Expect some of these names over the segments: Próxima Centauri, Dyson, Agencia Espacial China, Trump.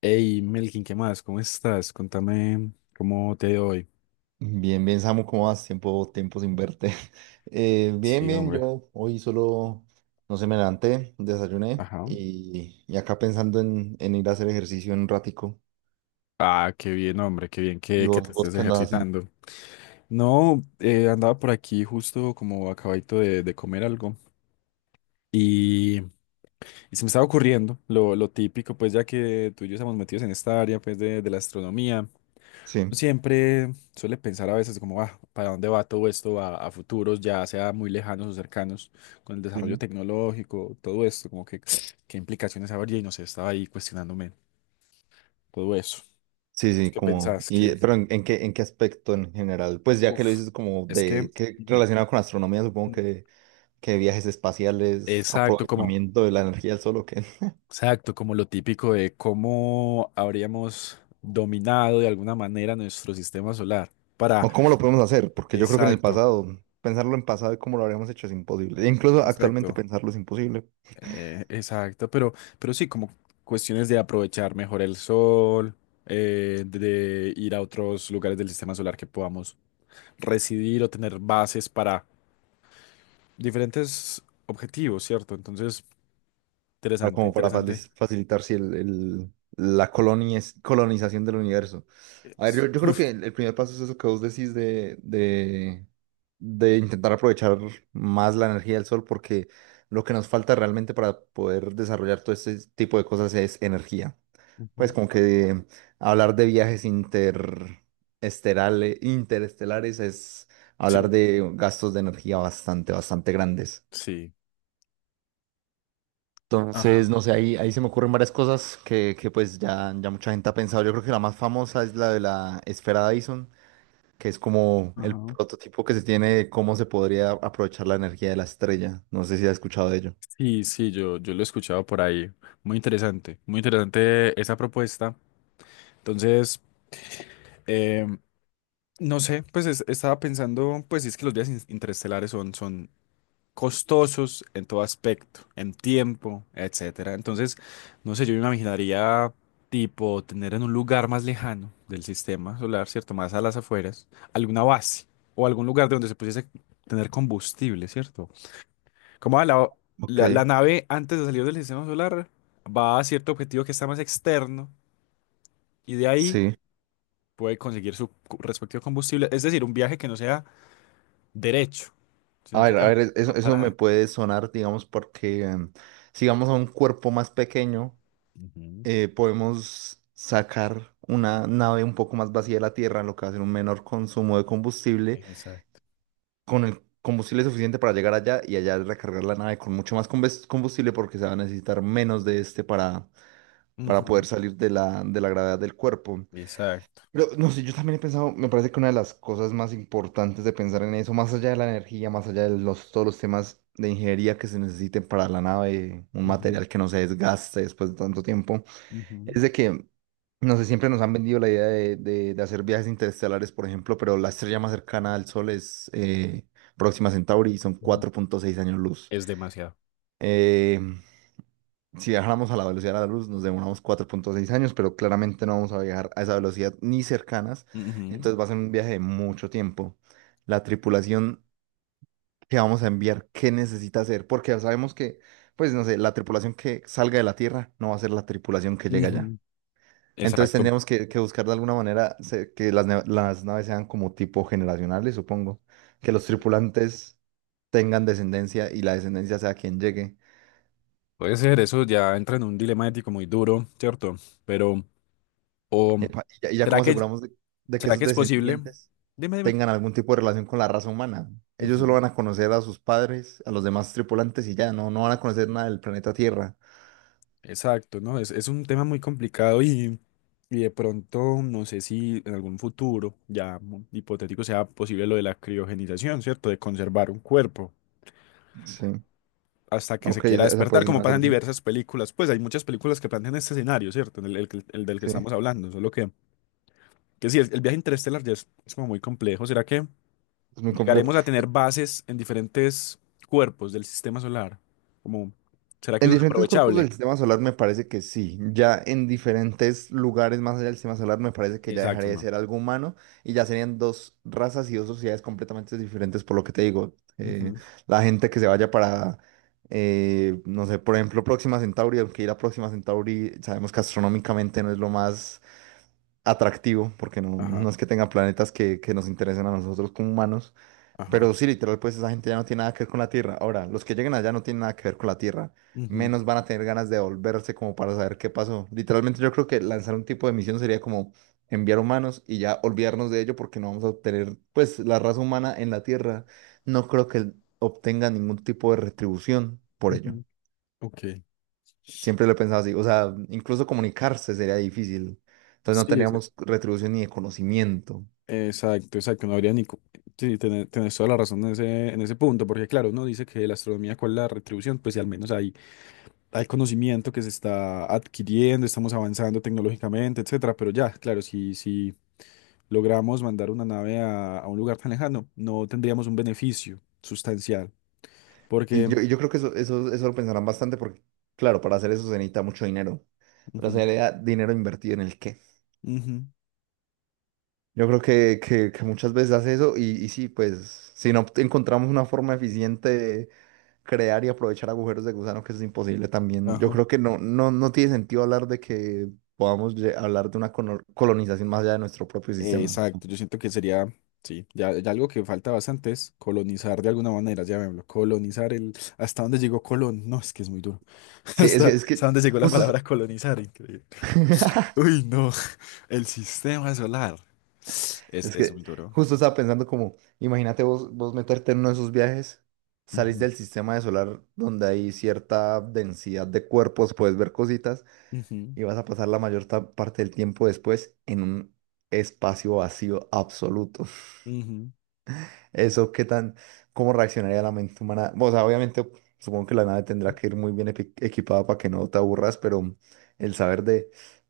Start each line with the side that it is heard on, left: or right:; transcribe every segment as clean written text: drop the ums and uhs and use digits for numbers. left: Hey, Melkin, ¿qué más? ¿Cómo estás? Contame cómo te ha ido hoy.
right: Bien, bien, Samu, ¿cómo vas? Tiempo, tiempo sin verte. Bien,
left: Sí,
right: bien,
left: hombre.
right: yo hoy solo, no sé, me levanté, desayuné
left: Ajá.
right: y acá pensando en ir a hacer ejercicio en un ratico.
left: Ah, qué bien, hombre, qué bien
right: ¿Y
left: que
right: vos,
left: te
right: vos
left: estés
right: qué andas haciendo?
left: ejercitando. No, andaba por aquí justo como acabadito de comer algo y, y se me estaba ocurriendo lo típico, pues ya que tú y yo estamos metidos en esta área pues de la astronomía.
right: Sí,
left: Siempre suele pensar a veces como, ah, ¿para dónde va todo esto a futuros, ya sea muy lejanos o cercanos, con el
right: sí,
left: desarrollo
right: sí,
left: tecnológico, todo esto, como que qué implicaciones habría? Y no sé, estaba ahí cuestionándome todo eso.
right: sí, sí,
left: ¿Qué
right: como,
left: pensás?
right: y,
left: Que,
right: pero ¿en qué aspecto en general? Pues ya que lo
left: uf,
right: dices como
left: es que,
right: de, que
left: ujú,
right: relacionado con astronomía, supongo
left: mm,
right: que, viajes espaciales,
left: exacto, como,
right: aprovechamiento de la energía del sol, ¿o qué?
left: exacto, como lo típico de cómo habríamos dominado de alguna manera nuestro sistema solar para,
right: ¿O cómo lo podemos hacer? Porque yo creo que en el
left: exacto,
right: pasado, pensarlo en pasado y cómo lo habríamos hecho es imposible. E incluso actualmente
left: exacto.
right: pensarlo es imposible,
left: Exacto, pero sí, como cuestiones de aprovechar mejor el sol, de ir a otros lugares del sistema solar que podamos residir o tener bases para diferentes objetivos, ¿cierto? Entonces,
right: ah,
left: interesante,
right: como para
left: interesante.
right: facilitar si colonización del universo. A ver, yo,
left: Es-
right: yo creo que el primer paso es eso que vos decís de intentar aprovechar más la energía del sol, porque lo que nos falta realmente para poder desarrollar todo este tipo de cosas es energía. Pues
left: Ujú.
right: como que hablar de viajes interestelares es hablar
left: Sí,
right: de gastos de energía bastante, bastante grandes.
left: sí. Ajá,
right: Entonces, no sé, ahí se me ocurren varias cosas que pues ya mucha gente ha pensado. Yo creo que la más famosa es la de la esfera Dyson, que es como el
left: ajá.
right: prototipo que se tiene de cómo se podría aprovechar la energía de la estrella. No sé si has escuchado de ello.
left: Sí, sí, yo lo he escuchado por ahí. Muy interesante esa propuesta. Entonces, em, no sé, pues estaba pensando, pues si es que los días interestelares son costosos en todo aspecto, en tiempo, etcétera. Entonces, no sé, yo me imaginaría tipo tener en un lugar más lejano del sistema solar, ¿cierto? Más a las afueras, alguna base o algún lugar de donde se pudiese tener combustible, ¿cierto? Como ah, la,
right: Ok.
left: la, la nave antes de salir del sistema solar va a cierto objetivo que está más externo y de ahí
right: Sí.
left: puede conseguir su respectivo combustible, es decir, un viaje que no sea derecho, sino que haya
right: A
left: una
right: ver, eso,
left: una
right: eso me
left: parada.
right: puede sonar, digamos, porque si vamos a un cuerpo más pequeño,
left: Ujú.
right: podemos sacar una nave un poco más vacía de la Tierra, lo que va a ser un menor consumo de combustible,
left: Exacto.
right: con el combustible suficiente para llegar allá y allá recargar la nave con mucho más combustible porque se va a necesitar menos de este para
left: Ujú.
right: poder salir de la gravedad del cuerpo.
left: Exacto.
right: Pero no sé, yo también he pensado, me parece que una de las cosas más importantes de pensar en eso, más allá de la energía, más allá de los, todos los temas de ingeniería que se necesiten para la nave, un
left: Ujú,
right: material que no se desgaste después de tanto tiempo.
left: ujú,
right: Es de que, no sé, siempre nos han vendido la idea de hacer viajes interestelares, por ejemplo, pero la estrella más cercana al Sol es Próxima Centauri y son
left: ujú.
right: 4.6 años luz.
left: Es demasiado.
right: Eh, si viajáramos a la velocidad de la luz, nos demoramos 4.6 años, pero claramente no vamos a viajar a esa velocidad ni cercanas,
left: Ujú,
right: entonces va a ser un viaje de mucho tiempo. La tripulación que vamos a enviar, ¿qué necesita hacer? Porque ya sabemos que, pues, no sé, la tripulación que salga de la Tierra no va a ser la tripulación que llega allá.
left: ujú.
right: Entonces
left: Exacto.
right: tendríamos que buscar de alguna manera que las naves sean como tipo generacionales, supongo. Que los tripulantes tengan descendencia y la descendencia sea quien llegue.
left: Puede ser, eso ya entra en un dilema ético muy duro, ¿cierto? Pero, o,
right: Epa, Y ya
left: ¿será
right: como
left: que,
right: aseguramos de que
left: será
right: esos
left: que es posible?
right: descendientes
left: Dime, dime.
right: tengan algún tipo de relación con la raza humana. Ellos solo
left: Ujú.
right: van a conocer a sus padres, a los demás tripulantes y ya, no van a conocer nada del planeta Tierra.
left: Exacto, ¿no? Es un tema muy complicado y de pronto no sé si en algún futuro ya hipotético sea posible lo de la criogenización, ¿cierto? De conservar un cuerpo.
right: Sí.
left: Hasta que se
right: Ok,
left: quiera
right: esa puede
left: despertar,
right: ser
left: como
right: una
left: pasa en
right: solución.
left: diversas películas. Pues hay muchas películas que plantean este escenario, ¿cierto? El del que
right: Sí.
left: estamos hablando, solo que sí, el viaje interestelar ya es como muy complejo. ¿Será que
right: Es muy complejo.
left: llegaremos a tener bases en diferentes cuerpos del sistema solar? Como, ¿será que
right: En
left: eso es
right: diferentes cuerpos del
left: aprovechable?
right: sistema solar me parece que sí. Ya en diferentes lugares más allá del sistema solar me parece que ya
left: Exacto,
right: dejaría de
left: no.
right: ser algo humano y ya serían dos razas y dos sociedades completamente diferentes por lo que te digo. Eh,
left: Ujú.
right: la gente que se vaya para, no sé, por ejemplo, Próxima Centauri, aunque ir a Próxima Centauri sabemos que astronómicamente no es lo más atractivo porque no
left: Ajá,
right: es que tenga planetas que nos interesen a nosotros como humanos.
left: ajá.
right: Pero sí, literal, pues esa gente ya no tiene nada que ver con la tierra. Ahora, los que lleguen allá no tienen nada que ver con la tierra.
left: Ujú,
right: Menos van a tener ganas de volverse como para saber qué pasó. Literalmente yo creo que lanzar un tipo de misión sería como enviar humanos y ya olvidarnos de ello porque no vamos a obtener, pues la raza humana en la tierra no creo que obtenga ningún tipo de retribución por ello.
left: ujú. Ok.
right: Siempre lo he pensado así. O sea, incluso comunicarse sería difícil. Entonces no
left: Sí, exacto.
right: teníamos retribución ni de conocimiento.
left: Exacto, exacto, no habría ni Sí, tenés toda la razón en ese punto, porque claro, uno dice que la astronomía, ¿cuál es la retribución? Pues si al menos hay al conocimiento que se está adquiriendo, estamos avanzando tecnológicamente, etcétera, pero ya, claro, si logramos mandar una nave a un lugar tan lejano, no tendríamos un beneficio sustancial,
right: Y
left: porque...
right: yo, y yo creo que eso lo pensarán bastante porque, claro, para hacer eso se necesita mucho dinero. Pero
left: Ujú,
right: sería dinero invertido en el qué.
left: ujú,
right: Yo creo que muchas veces hace eso y sí, pues si no encontramos una forma eficiente de crear y aprovechar agujeros de gusano, que eso es imposible también. Yo
left: ajá.
right: creo que no tiene sentido hablar de que podamos hablar de una colonización más allá de nuestro propio sistema, ¿no?
left: Exacto, yo siento que sería, sí, ya, ya algo que falta bastante es colonizar de alguna manera, llamémoslo, colonizar el, hasta dónde llegó Colón, no, es que es muy duro,
right: Sí, es que,
left: hasta,
right: es
left: hasta
right: que
left: dónde llegó la
right: justo
left: palabra colonizar, increíble. Uy, no, el sistema solar, es,
right: Es
left: es
right: que
left: muy duro.
right: justo estaba pensando como, imagínate vos, meterte en uno de esos viajes, salís
left: Ujú,
right: del sistema de solar donde hay cierta densidad de cuerpos, puedes ver cositas
left: ujú,
right: y vas a pasar la mayor parte del tiempo después en un espacio vacío absoluto.
left: ujú,
right: Eso, ¿cómo reaccionaría la mente humana? O sea, obviamente, supongo que la nave tendrá que ir muy bien equipada para que no te aburras, pero el saber de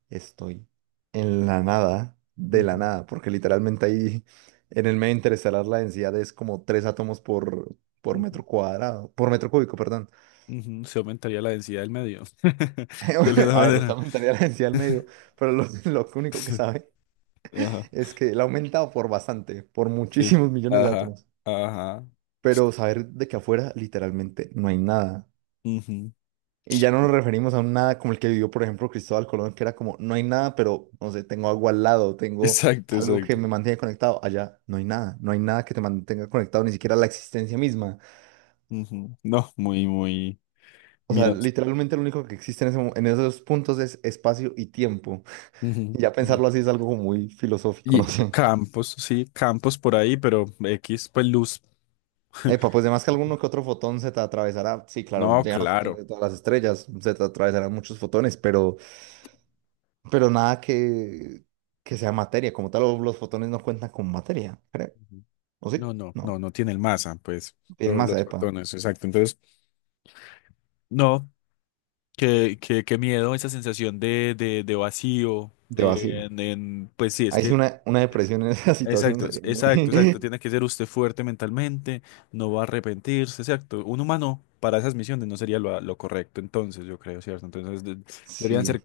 right: estoy en la nada, de la
left: ujú,
right: nada, porque literalmente ahí en el medio interestelar la densidad es como tres átomos por
left: ujú,
right: metro cuadrado, por metro cúbico, perdón.
left: ujú. Se aumentaría la densidad del medio. De alguna
right: A ver, usted
left: manera.
right: aumentaría la densidad al medio, pero lo, lo único que sabe
left: Ajá,
right: es que la ha aumentado por bastante, por
left: sí.
right: muchísimos millones de
left: Ajá,
right: átomos.
left: ajá.
right: Pero saber de que afuera literalmente no hay nada.
left: Ujú.
right: Y ya no nos referimos a un nada como el que vivió, por ejemplo, Cristóbal Colón, que era como, no hay nada, pero, no sé, tengo agua al lado, tengo
left: Exacto,
right: algo que
left: exacto.
right: me mantiene conectado. Allá no hay nada, no hay nada que te mantenga conectado, ni siquiera la existencia misma.
left: Ujú. No, muy, muy
right: O sea,
left: miedoso.
right: literalmente lo único que existe en esos puntos es espacio y tiempo.
left: Ujú,
right: Y ya
left: ujú.
right: pensarlo así es algo como muy filosófico, no
left: Y
right: sé.
left: campos, sí, campos por ahí, pero X, pues luz.
right: Epa, pues además que alguno que otro fotón se te atravesará. Sí, claro,
left: No,
right: llegan los fotones
left: claro.
right: de todas las estrellas, se te atravesarán muchos fotones, pero. Pero nada que sea materia. Como tal, los fotones no cuentan con materia, creo.
left: Ujú.
right: ¿O sí?
left: No, no, no,
right: No.
left: no tiene el masa, pues,
right: Tienen masa,
left: los
right: epa,
left: fotones, exacto. Entonces, no. Qué miedo, esa sensación de vacío.
right: de vacío.
left: Pues sí, es
right: Ahí sí
left: que...
right: una depresión en esa situación
left: Exacto,
right: sería muy.
left: exacto, exacto. Tiene que ser usted fuerte mentalmente, no va a arrepentirse, exacto. Un humano para esas misiones no sería lo correcto, entonces yo creo, ¿cierto? Entonces deberían
right: Sí,
left: ser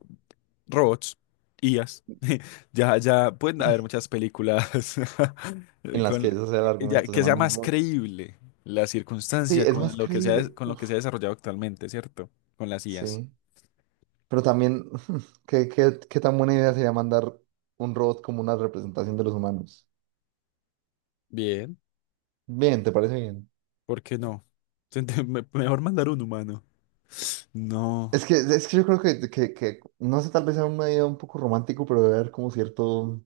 left: robots, IAs. Ya, ya pueden haber muchas películas
right: en las que
left: con,
right: ese sea el
left: ya,
right: argumento, se
left: que sea
right: manda un
left: más
right: robot.
left: creíble la
right: Sí,
left: circunstancia
right: es más creíble.
left: con lo
right: Uf,
left: que se ha desarrollado actualmente, ¿cierto? Con las IAs.
right: sí. Pero también, ¿qué tan buena idea sería mandar un robot como una representación de los humanos?
left: Bien.
right: Bien, ¿te parece bien?
left: ¿Por qué no? Mejor mandar un humano. No.
right: Es que yo creo que, no sé, tal vez sea una idea un poco romántico, pero debe haber como cierto,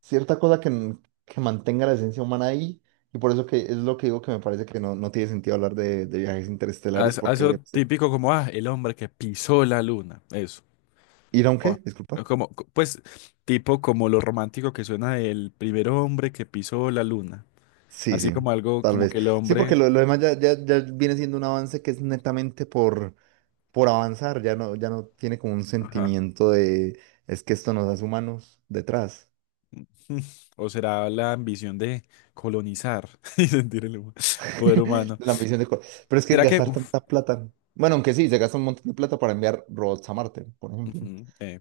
right: cierta cosa que, que mantenga la esencia humana ahí. Y por eso que es lo que digo que me parece que no tiene sentido hablar de viajes interestelares,
left: Haz- haz
right: porque
left: Eso típico como, ah, el hombre que pisó la Luna. Eso.
right: ¿ir a un
left: O-
right: qué?
left: o
right: Disculpa.
left: Como, pues, tipo como lo romántico que suena el primer hombre que pisó la Luna.
right: Sí,
left: Así
right: sí,
left: como algo
right: tal
left: como
right: vez.
left: que el
right: Sí, porque
left: hombre.
right: lo demás ya, viene siendo un avance que es netamente por avanzar, ya no tiene como un
left: Ajá.
right: sentimiento de es que esto nos hace humanos detrás.
left: O será la ambición de colonizar y sentir el poder
right: de
left: humano.
right: la misión de. Pero es que
left: ¿Será que.
right: gastar
left: uf,
right: tanta plata. Bueno, aunque sí, se gasta un montón de plata para enviar robots a Marte, por ejemplo.
left: Ujú.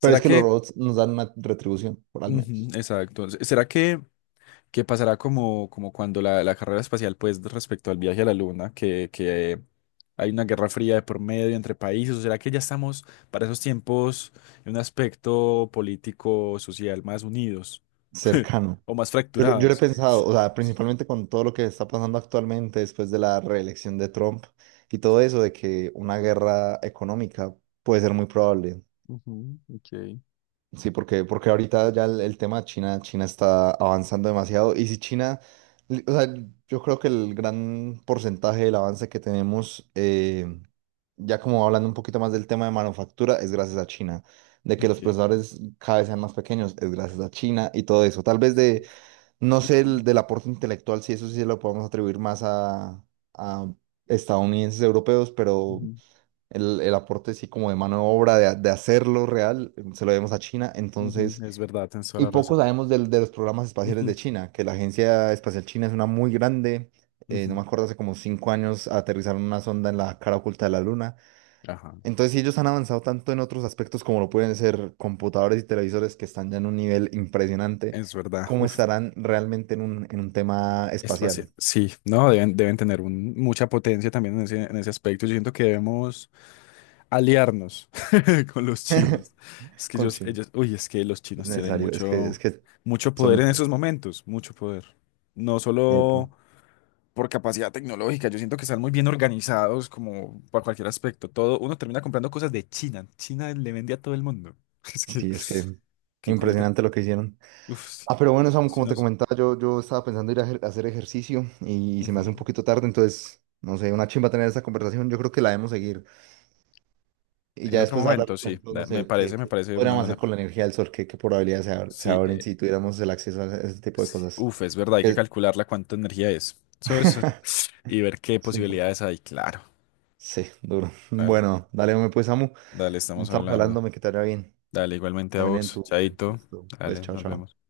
right: Pero es que los
left: que.
right: robots nos dan una retribución, por al
left: Ujú,
right: menos,
left: exacto. ¿Será que pasará como cuando la carrera espacial, pues respecto al viaje a la Luna, que hay una guerra fría de por medio entre países, o será que ya estamos para esos tiempos en un aspecto político, social más unidos
right: cercano.
left: o más
right: Yo lo he
left: fracturados?
right: pensado, o sea, principalmente con todo lo que está pasando actualmente después de la reelección de Trump y todo eso, de que una guerra económica puede ser muy probable.
left: Ujú, ok,
right: Sí, porque ahorita ya el tema de China, China está avanzando demasiado. Y si China, o sea, yo creo que el gran porcentaje del avance que tenemos, ya como hablando un poquito más del tema de manufactura, es gracias a China. De que los
left: ok.
right: procesadores cada vez sean más pequeños, es gracias a China y todo eso. Tal vez
left: Sí.
right: de, no sé,
left: Ujú,
right: del aporte intelectual, si eso sí se lo podemos atribuir más a, estadounidenses, europeos, pero
left: ujú,
right: el aporte sí como de mano de obra, de hacerlo real, se lo debemos a China.
left: ujú.
right: Entonces,
left: Es verdad, tienes toda
right: y
left: la
right: poco
left: razón.
right: sabemos de los programas espaciales de
left: Ujú,
right: China, que la Agencia Espacial China es una muy grande. No
left: ujú.
right: me acuerdo, hace como 5 años aterrizaron una sonda en la cara oculta de la Luna.
left: Ajá,
right: Entonces, si ellos han avanzado tanto en otros aspectos como lo pueden ser computadores y televisores que están ya en un nivel impresionante,
left: es verdad.
right: ¿cómo
left: Uf,
right: estarán realmente en un tema
left: espacial.
right: espacial?
left: Sí, no, deben tener mucha potencia también en ese aspecto. Yo siento que debemos aliarnos con los chinos. Es que
right: con
left: ellos,
right: China
left: ellos, uy, es que los
right: es
left: chinos tienen
right: necesario, es que, es
left: mucho,
right: que
left: mucho
right: son
left: poder
right: muy
left: en esos
right: fuertes.
left: momentos, mucho poder. No
right: Epa.
left: solo por capacidad tecnológica, yo siento que están muy bien organizados como para cualquier aspecto. Todo, uno termina comprando cosas de China. China le vende a todo el mundo. Es que,
right: Sí, es que
left: que con el que,
right: impresionante lo que hicieron.
left: uf, sí,
right: Ah, pero bueno, Samu,
left: los
right: como te
left: chinos.
right: comentaba, yo estaba pensando ir a hacer ejercicio y, se me hace un
left: Ujú.
right: poquito tarde, entonces, no sé, una chimba tener esta conversación, yo creo que la debemos seguir. Y
left: En
right: ya
left: otro
right: después hablar,
left: momento,
right: por
left: sí,
right: ejemplo, no sé, qué,
left: me
right: qué
left: parece una
right: podríamos
left: buena.
right: hacer con la energía del sol, qué probabilidades se
left: Sí,
right: abren si tuviéramos el acceso a ese tipo de cosas.
left: uf, es verdad, hay que
right: Es,
left: calcularla cuánta energía es. Eso. Es Y ver qué
right: es importante.
left: posibilidades hay. Claro.
right: Sí, duro.
left: Dale,
right: Bueno, dale, hombre, pues, Samu,
left: dale, estamos
right: estamos
left: hablando.
right: hablándome que te vaya bien,
left: Dale, igualmente a
right: también en
left: vos,
right: tu día.
left: Chaito.
right: Listo. Pues,
left: Dale,
right: chao,
left: nos
right: chao.
left: vemos.